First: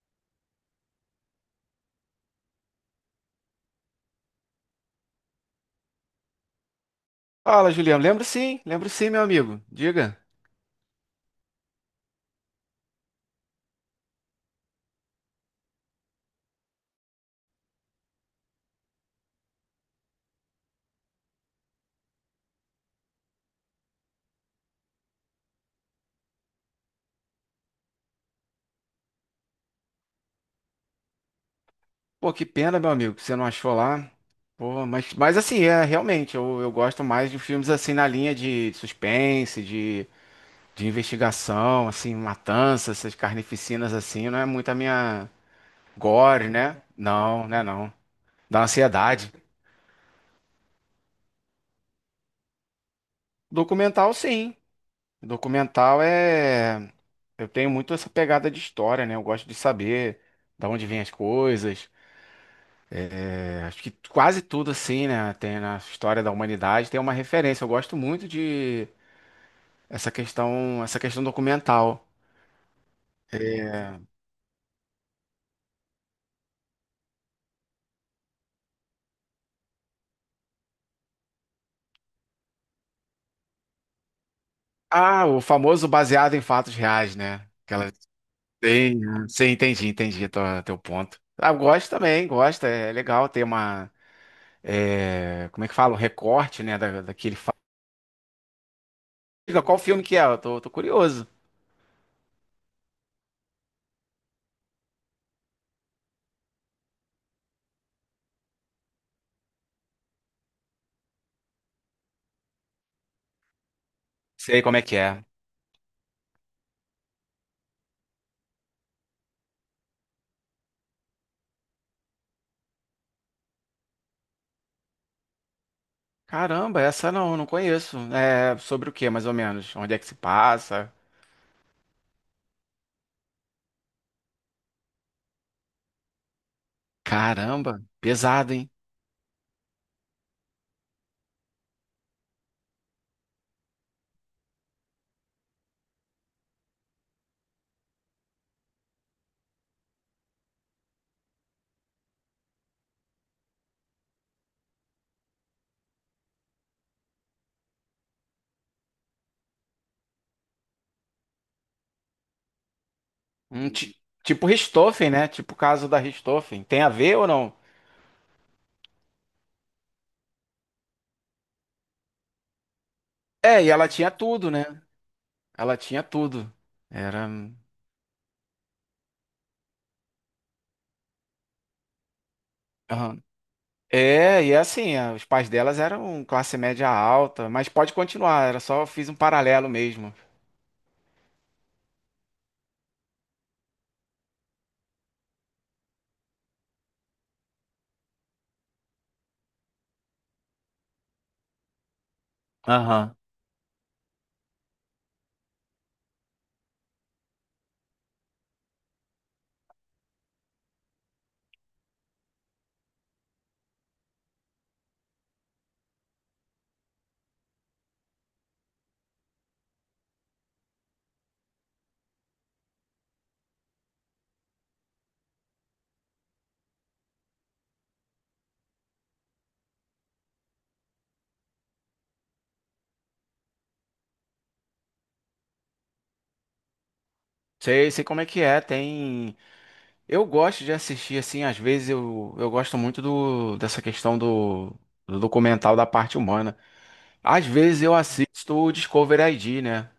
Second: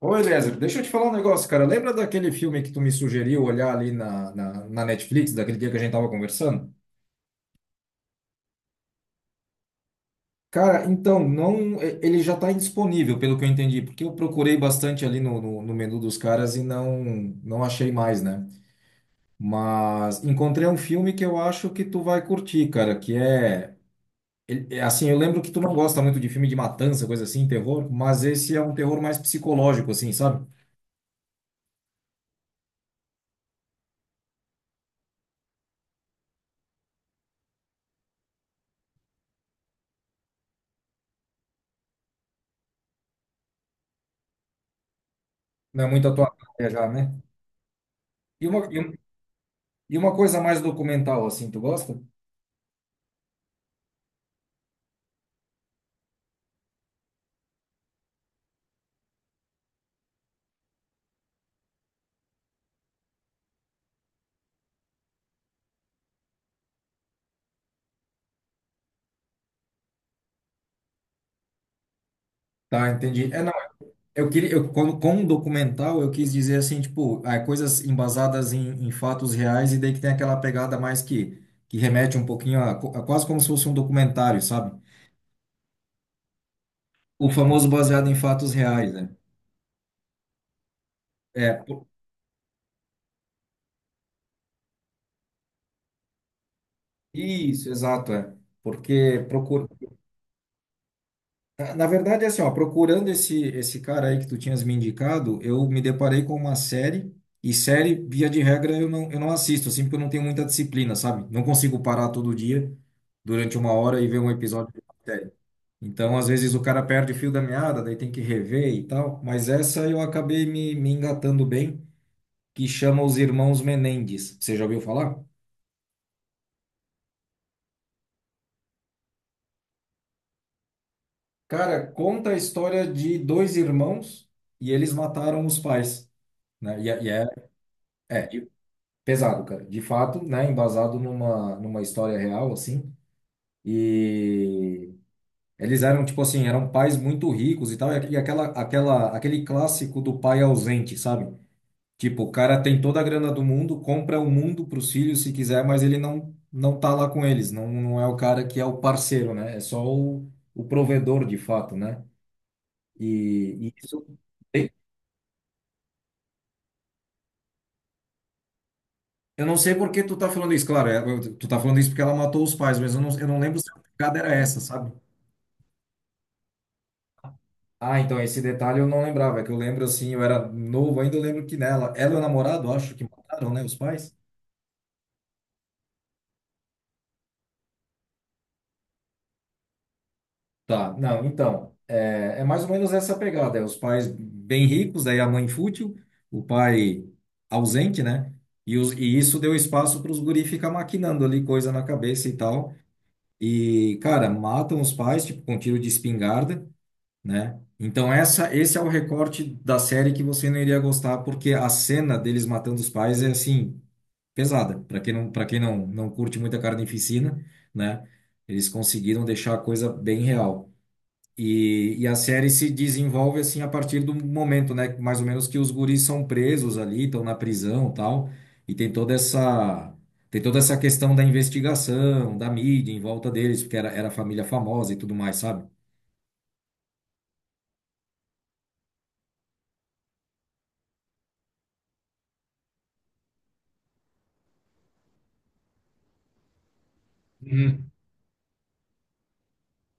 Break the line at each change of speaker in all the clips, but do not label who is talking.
Ô, Eliezer, deixa eu te falar um negócio, cara. Lembra daquele filme que tu me sugeriu olhar ali na Netflix, daquele dia que a gente tava conversando?
Fala, Juliano. Lembro sim, meu amigo. Diga.
Cara, então, não, ele já tá indisponível, pelo que eu entendi, porque eu procurei bastante ali no menu dos caras e não achei mais, né? Mas encontrei um filme que eu acho que tu vai curtir, cara, que é, é assim, eu lembro que tu não gosta muito de filme de matança, coisa assim, terror, mas esse é um terror mais psicológico, assim, sabe?
Pô, que pena, meu amigo, que você não achou lá. Pô, mas assim, é realmente, eu gosto mais de filmes assim na linha de suspense, de investigação, assim, matança, essas carnificinas assim, não é muito a minha
Não é muito a tua
gore,
praia
né?
já, né?
Não, né, não.
E uma,
Da
um-
ansiedade.
E uma coisa mais documental, assim, tu gosta?
Documental, sim. Documental é. Eu tenho muito essa pegada de história, né? Eu gosto de saber da onde vêm as coisas. Acho que quase tudo assim, né, tem na história da humanidade tem uma referência. Eu gosto muito de essa questão documental.
Tá, entendi. É, não, quando, com documental, eu quis dizer, assim, tipo, ah, coisas embasadas em fatos reais e daí que tem aquela pegada mais que remete um pouquinho a quase como se fosse um documentário, sabe?
Ah, o famoso baseado em fatos reais,
O
né?
famoso
Aquela
baseado em fatos reais,
tem,
né?
sim, entendi, entendi teu ponto. Ah,
É,
eu gosto também, gosto. É legal ter uma, é, como é que fala, um recorte, né, da, daquele fato.
isso, exato, é. Porque
Diga, qual filme que é? Eu tô curioso.
Na verdade, assim, ó, procurando esse cara aí que tu tinhas me indicado, eu me deparei com uma série, e série, via de regra, eu não assisto, assim, porque eu não tenho muita disciplina, sabe? Não consigo parar todo dia, durante uma hora, e ver um
Sei
episódio
como
de
é
uma
que é.
série. Então, às vezes, o cara perde o fio da meada, daí tem que rever e tal, mas essa eu acabei me engatando bem, que chama Os Irmãos Menendez. Você já ouviu falar?
Caramba, essa não, não conheço. É sobre o que, mais ou menos? Onde é que se passa?
Cara, conta a história de dois irmãos, e eles mataram os pais, né?
Caramba,
É,
pesado, hein?
Pesado, cara. De fato, né? Embasado numa história real, assim. E eles eram, tipo assim, eram pais muito ricos e tal. E aquele clássico do pai ausente, sabe? Tipo, o cara tem toda a grana do mundo, compra o mundo pros filhos se quiser, mas ele não tá lá com eles. Não, não é o cara que é o parceiro, né? É só o provedor, de fato, né? E,
Hum,
e
ti-
isso.
tipo Richthofen, né? Tipo o caso da Richthofen. Tem a ver ou não?
Eu não sei por que tu tá falando isso, claro. Tu tá falando isso porque ela matou os pais, mas eu não lembro
É, e
se a
ela tinha
pegada era
tudo,
essa,
né?
sabe?
Ela tinha tudo. Era.
Ah, então esse detalhe eu não lembrava, é que eu lembro assim, eu era novo ainda, eu lembro que nela, ela e o namorado, acho que
Aham.
mataram, né, os pais?
É, e assim, os pais delas eram classe média alta, mas pode continuar, era só fiz um paralelo mesmo.
Tá, não, então, é mais ou menos essa pegada, é os pais bem ricos, aí a mãe fútil, o pai ausente, né? E isso deu espaço para os guri ficar maquinando ali coisa na cabeça e tal.
Aham.
E, cara, matam os pais, tipo, com tiro de espingarda, né? Então esse é o recorte da série que você não iria gostar, porque a cena deles matando os pais é assim pesada. Para quem não curte muita carnificina, né? Eles conseguiram deixar a coisa bem real. E a série se desenvolve assim a partir do momento, né? Mais ou menos que os guris são presos ali, estão na prisão, tal, e tem toda essa questão da investigação, da mídia em volta deles, porque era família famosa e tudo mais, sabe?
Sei, sei como é que é, tem. Eu gosto de assistir, assim, às vezes eu gosto muito do, dessa questão do, do documental da parte humana. Às vezes
Uhum.
eu assisto o Discovery ID, né? Não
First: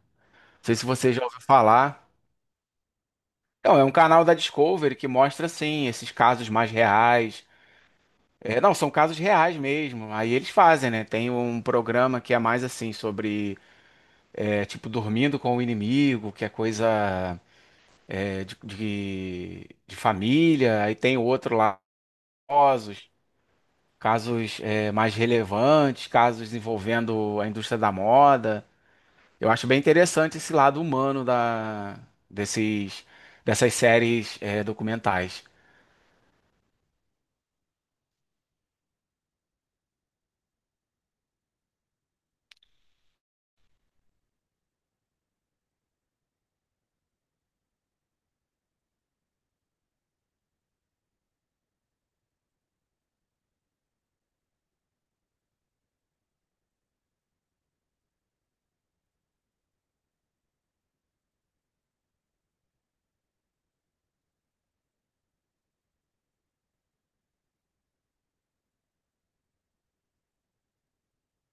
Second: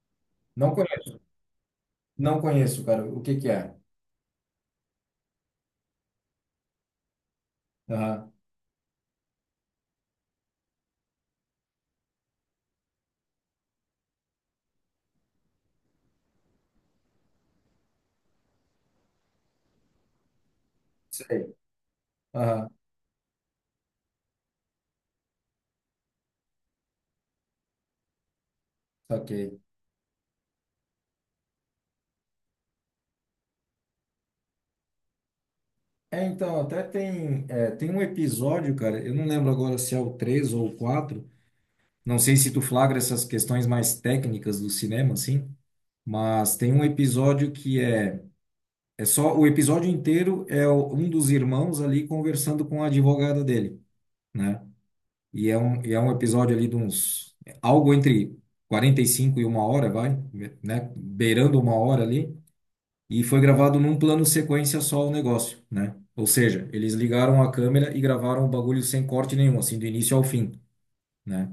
Não
sei se você
conheço,
já ouviu falar.
não conheço, cara. O que que é?
Então, é um canal da Discovery que mostra, assim, esses casos mais reais.
Aham,
É, não, são casos reais mesmo. Aí eles fazem, né? Tem um programa que é mais assim, sobre, é, tipo, dormindo com o inimigo, que é coisa é, de família. Aí tem
sei.
outro lá,
Aham,
casos, casos é, mais relevantes, casos envolvendo a indústria da moda. Eu
ok.
acho bem interessante esse lado humano da, desses, dessas séries é, documentais.
É, então, até tem um episódio, cara, eu não lembro agora se é o 3 ou o 4. Não sei se tu flagra essas questões mais técnicas do cinema, assim, mas tem um episódio que é, é só, o episódio inteiro é um dos irmãos ali conversando com a advogada dele, né? E é um episódio ali algo entre 45 e uma hora, vai, né? Beirando uma hora ali e foi gravado num plano sequência só o negócio, né? Ou seja, eles ligaram a câmera e gravaram o bagulho sem corte nenhum, assim, do início ao fim, né?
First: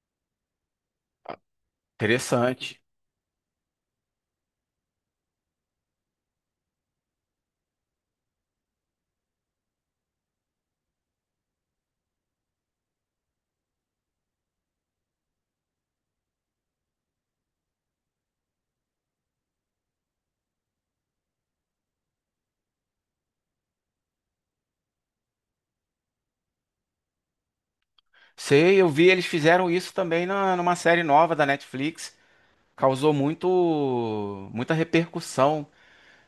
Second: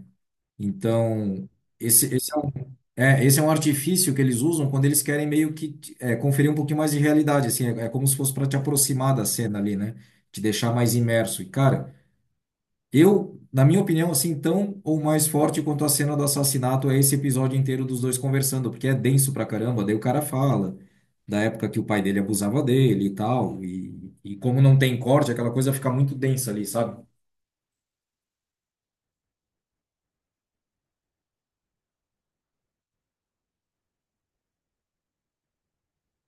Então, esse é um,
Interessante.
é, esse é um artifício que eles usam quando eles querem meio que conferir um pouquinho mais de realidade, assim, é como se fosse para te aproximar da cena ali, né? Te deixar mais imerso. E, cara, eu, na minha opinião, assim, tão ou mais forte quanto a cena do assassinato é esse episódio inteiro dos dois conversando, porque é denso pra caramba. Daí o cara fala da época que o pai dele abusava dele e tal, e como não tem corte, aquela coisa fica muito densa ali, sabe?
Sei, eu vi, eles fizeram isso também na, numa série nova da Netflix. Causou muito, muita repercussão.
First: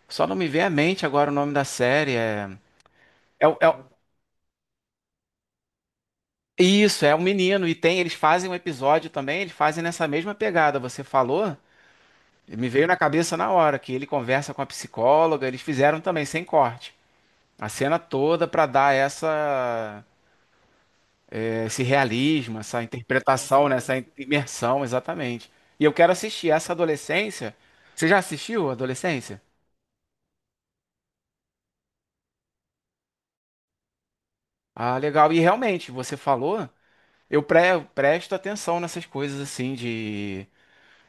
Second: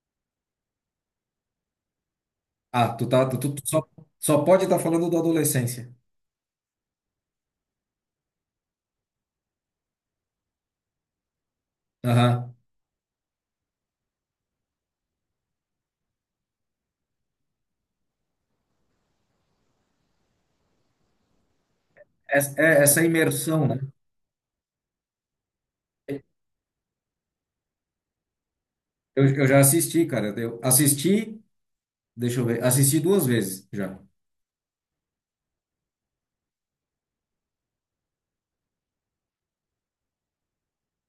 Só não me vem à mente agora o nome da série.
Ah, tu tá, tu,
É,
tu-
o-
tu
é
só,
o-
só pode estar falando da adolescência.
isso, é o menino. E tem, eles fazem um episódio também, eles fazem nessa mesma pegada. Você falou,
Aham.
e me veio na cabeça na hora que ele conversa com a psicóloga. Eles fizeram também sem corte. A cena toda pra dar essa, esse realismo,
Essa, é,
essa
essa imersão,
interpretação, né?
né?
Essa imersão, exatamente. E eu quero assistir essa Adolescência. Você já assistiu
Eu,
Adolescência?
eu já assisti, cara. Eu assisti, deixa eu ver, assisti duas vezes já.
Ah, legal. E realmente, você falou, eu presto atenção nessas coisas assim de.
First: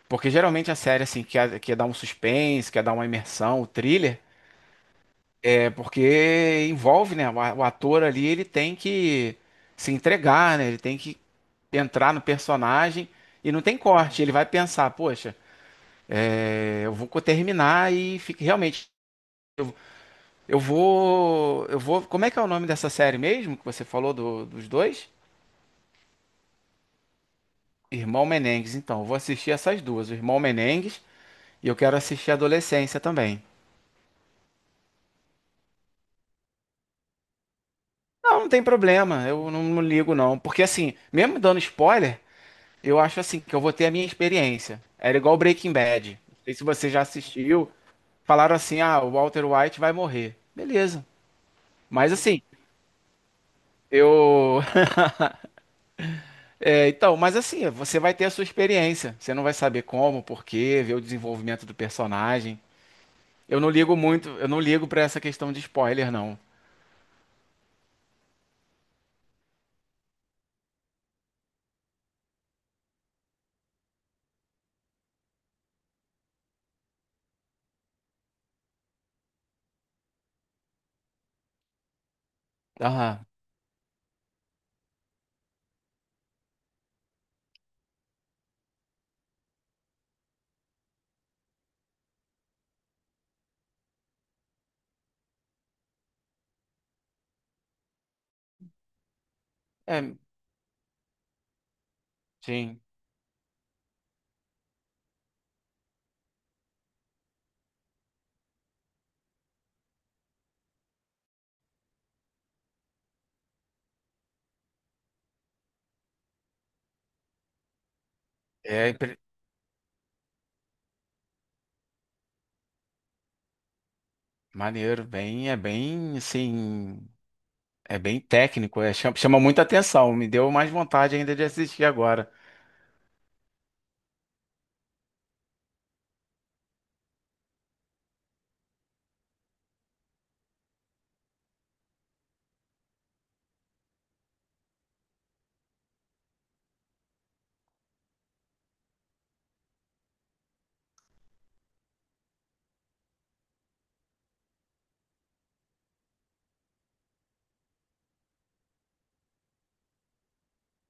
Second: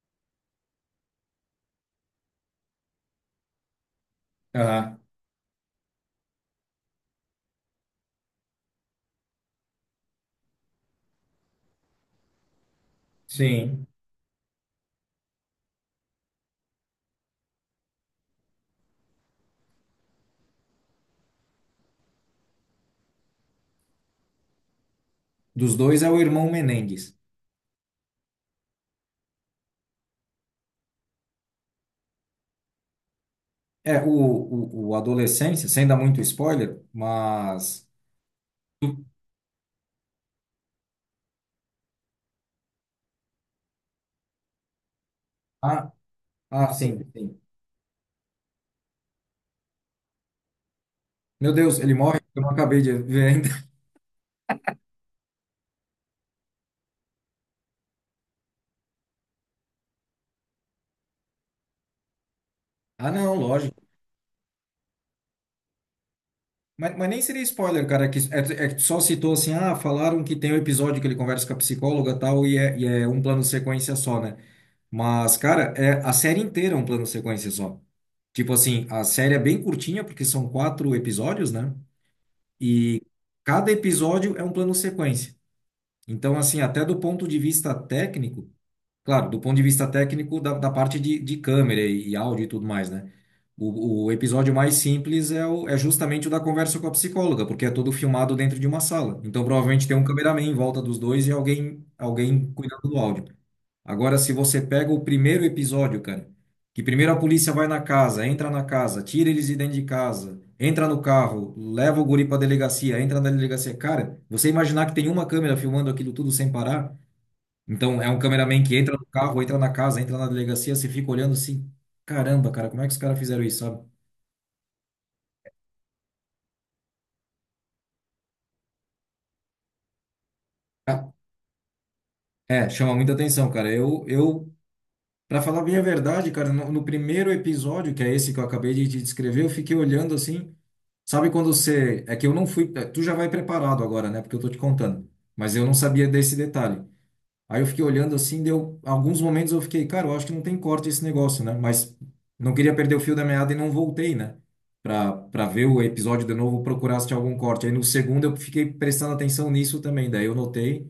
Porque geralmente a série assim quer, quer dar um suspense, quer dar uma imersão, o thriller,
Aham.
é porque envolve, né? O o ator ali, ele tem que se entregar, né? Ele tem que entrar no personagem e não tem
Sim.
corte. Ele vai pensar, poxa. É, eu vou terminar e fique realmente. Eu vou. Eu vou. Como é que é o nome dessa série mesmo que você falou dos dois?
Dos dois é o irmão Menendez.
Irmão Menengues, então. Eu vou assistir essas duas, o Irmão Menengues, e eu quero assistir Adolescência também.
É, o Adolescência, sem dar muito spoiler, mas.
Não, não tem problema, eu não, não ligo não. Porque assim, mesmo dando spoiler, eu acho assim que eu vou ter a minha experiência. Era igual Breaking
Ah,
Bad. Não sei se
ah,
você
sim,
já
sim.
assistiu. Falaram assim: ah, o Walter White vai morrer. Beleza.
Meu Deus, ele
Mas
morre?
assim,
Eu não acabei de ver ainda.
eu. É, então, mas assim, você vai ter a sua experiência. Você não vai saber como, por quê, ver o desenvolvimento do personagem.
Ah, não,
Eu não
lógico.
ligo muito, eu não ligo pra essa questão de spoiler, não.
Mas nem seria spoiler, cara, que é que só citou assim, ah, falaram que tem um episódio que ele conversa com a psicóloga e tal, e é um plano sequência só, né? Mas, cara, a série inteira é um plano sequência só. Tipo assim, a série é bem curtinha, porque são quatro episódios, né? E
Aham.
cada episódio é um plano sequência. Então, assim, até do ponto de vista técnico, claro, do ponto de vista técnico da parte de câmera e, áudio e tudo mais, né? O episódio mais simples é justamente o da conversa com a psicóloga, porque é todo filmado dentro de uma sala. Então, provavelmente tem um
É,
cameraman em volta dos dois e alguém
sim.
cuidando do áudio. Agora, se você pega o primeiro episódio, cara, que primeiro a polícia vai na casa, entra na casa, tira eles de dentro de casa, entra no carro, leva o guri pra delegacia, entra na delegacia. Cara, você imaginar que tem uma câmera filmando aquilo tudo sem parar? Então, é um cameraman que
É
entra no
impre-
carro, entra na casa, entra na delegacia, você fica olhando assim, caramba, cara, como é que os caras fizeram isso, sabe?
Maneiro, bem, é bem, assim, é bem técnico, é, chama, chama muita atenção. Me deu mais
Ah,
vontade ainda de assistir agora.
é, chama muita atenção, cara. Para falar bem a verdade, cara, no primeiro episódio, que é esse que eu acabei de te descrever, eu fiquei olhando assim. Sabe quando você. É que eu não fui. Tu já vai preparado agora, né? Porque eu tô te contando. Mas eu não sabia desse detalhe. Aí eu fiquei olhando assim, deu. Alguns momentos eu fiquei, cara, eu acho que não tem corte esse negócio, né? Mas não queria perder o fio da meada e não voltei, né? Pra ver o episódio de novo, procurar se tinha algum corte. Aí no segundo eu fiquei prestando atenção nisso também. Daí eu notei.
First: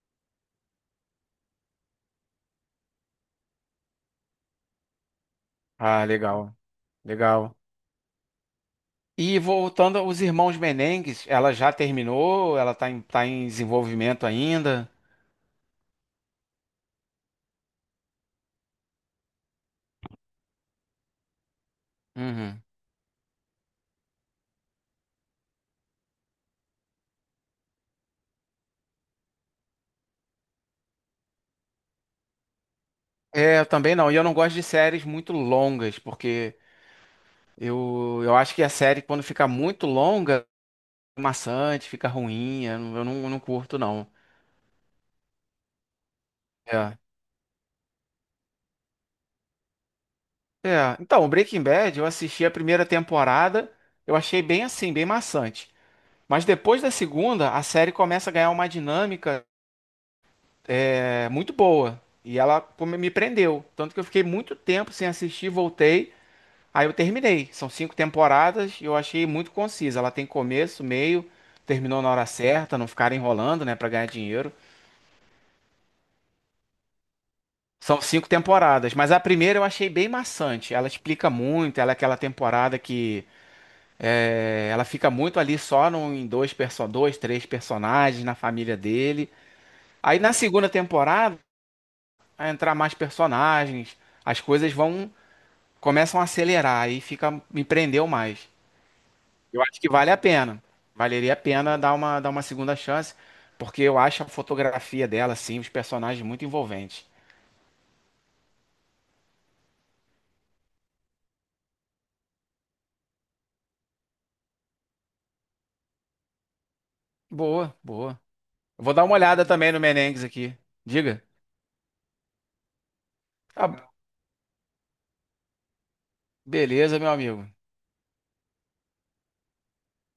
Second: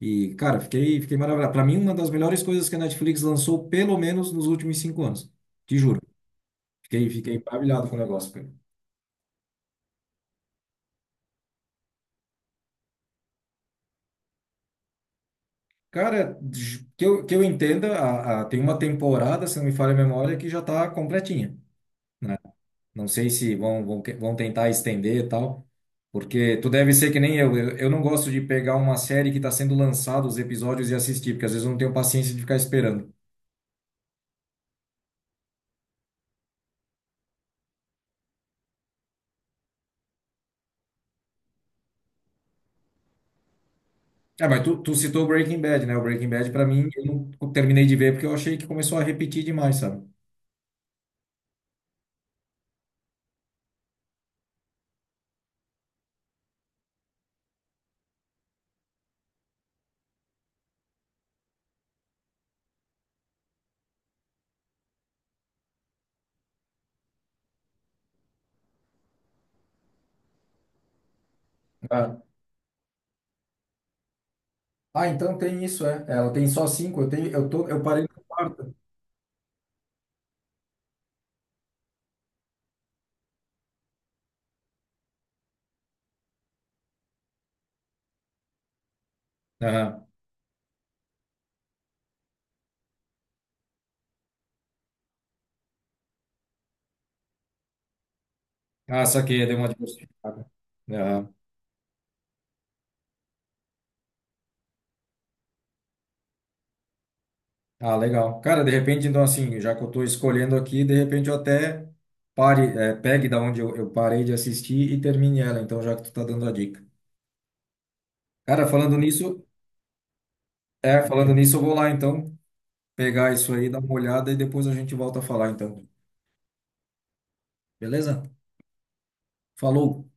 E, cara, fiquei maravilhado. Pra mim, uma das melhores coisas que a Netflix lançou, pelo menos nos últimos 5 anos. Te juro.
Ah, legal.
Fiquei
Legal.
maravilhado com o negócio, cara.
E voltando aos Irmãos Menengues, ela já terminou? Ela tá em desenvolvimento ainda?
Cara, que eu entenda, tem uma temporada, se não me falha a memória, que já está completinha, né?
Uhum.
Não sei se vão tentar estender e tal, porque tu deve ser que nem eu, eu não gosto de pegar uma série que está sendo lançada, os episódios e assistir, porque às vezes eu não tenho paciência de ficar esperando.
É, eu também não. E eu não gosto de séries muito longas, porque eu acho que a série, quando fica muito longa, é maçante, fica ruim. Eu não curto, não.
Ah, mas tu citou Breaking Bad, né? O Breaking Bad, pra mim,
É.
eu não terminei de ver porque eu achei que começou a repetir demais, sabe?
É. Então, o Breaking Bad, eu assisti a primeira temporada, eu achei bem assim, bem maçante. Mas depois da segunda, a série começa a ganhar uma dinâmica é, muito boa. E ela pô, me prendeu. Tanto que eu fiquei muito tempo sem assistir, voltei. Aí eu terminei. São cinco temporadas e eu achei muito concisa. Ela tem começo, meio, terminou na
Ah,
hora certa, não ficar enrolando, né, pra ganhar dinheiro.
Ah, então tem isso, é. Ela tem só cinco, eu tenho, eu tô, eu
São
parei na
cinco
quarta.
temporadas, mas a primeira eu achei bem maçante. Ela explica muito, ela é aquela temporada que é, ela fica muito ali só no, em dois, perso dois, três personagens na família dele. Aí na segunda temporada, vai entrar mais personagens, as coisas vão começam a acelerar e fica me prendeu mais.
Ah, saquei, deu
Eu
uma
acho que vale a
diversificada.
pena.
Aham.
Valeria a pena dar uma segunda chance, porque eu acho a fotografia dela, assim, os personagens muito envolventes.
Ah, legal. Cara, de repente, então, assim, já que eu estou escolhendo aqui, de repente eu até pegue da onde eu parei de assistir e termine ela, então, já que tu tá dando a dica.
Boa, boa.
Cara,
Eu vou
falando
dar uma olhada
nisso,
também no Menengues aqui. Diga.
eu vou lá, então, pegar isso
Tá,
aí, dar uma olhada e depois a gente volta a falar, então.
beleza, meu amigo.
Beleza? Falou!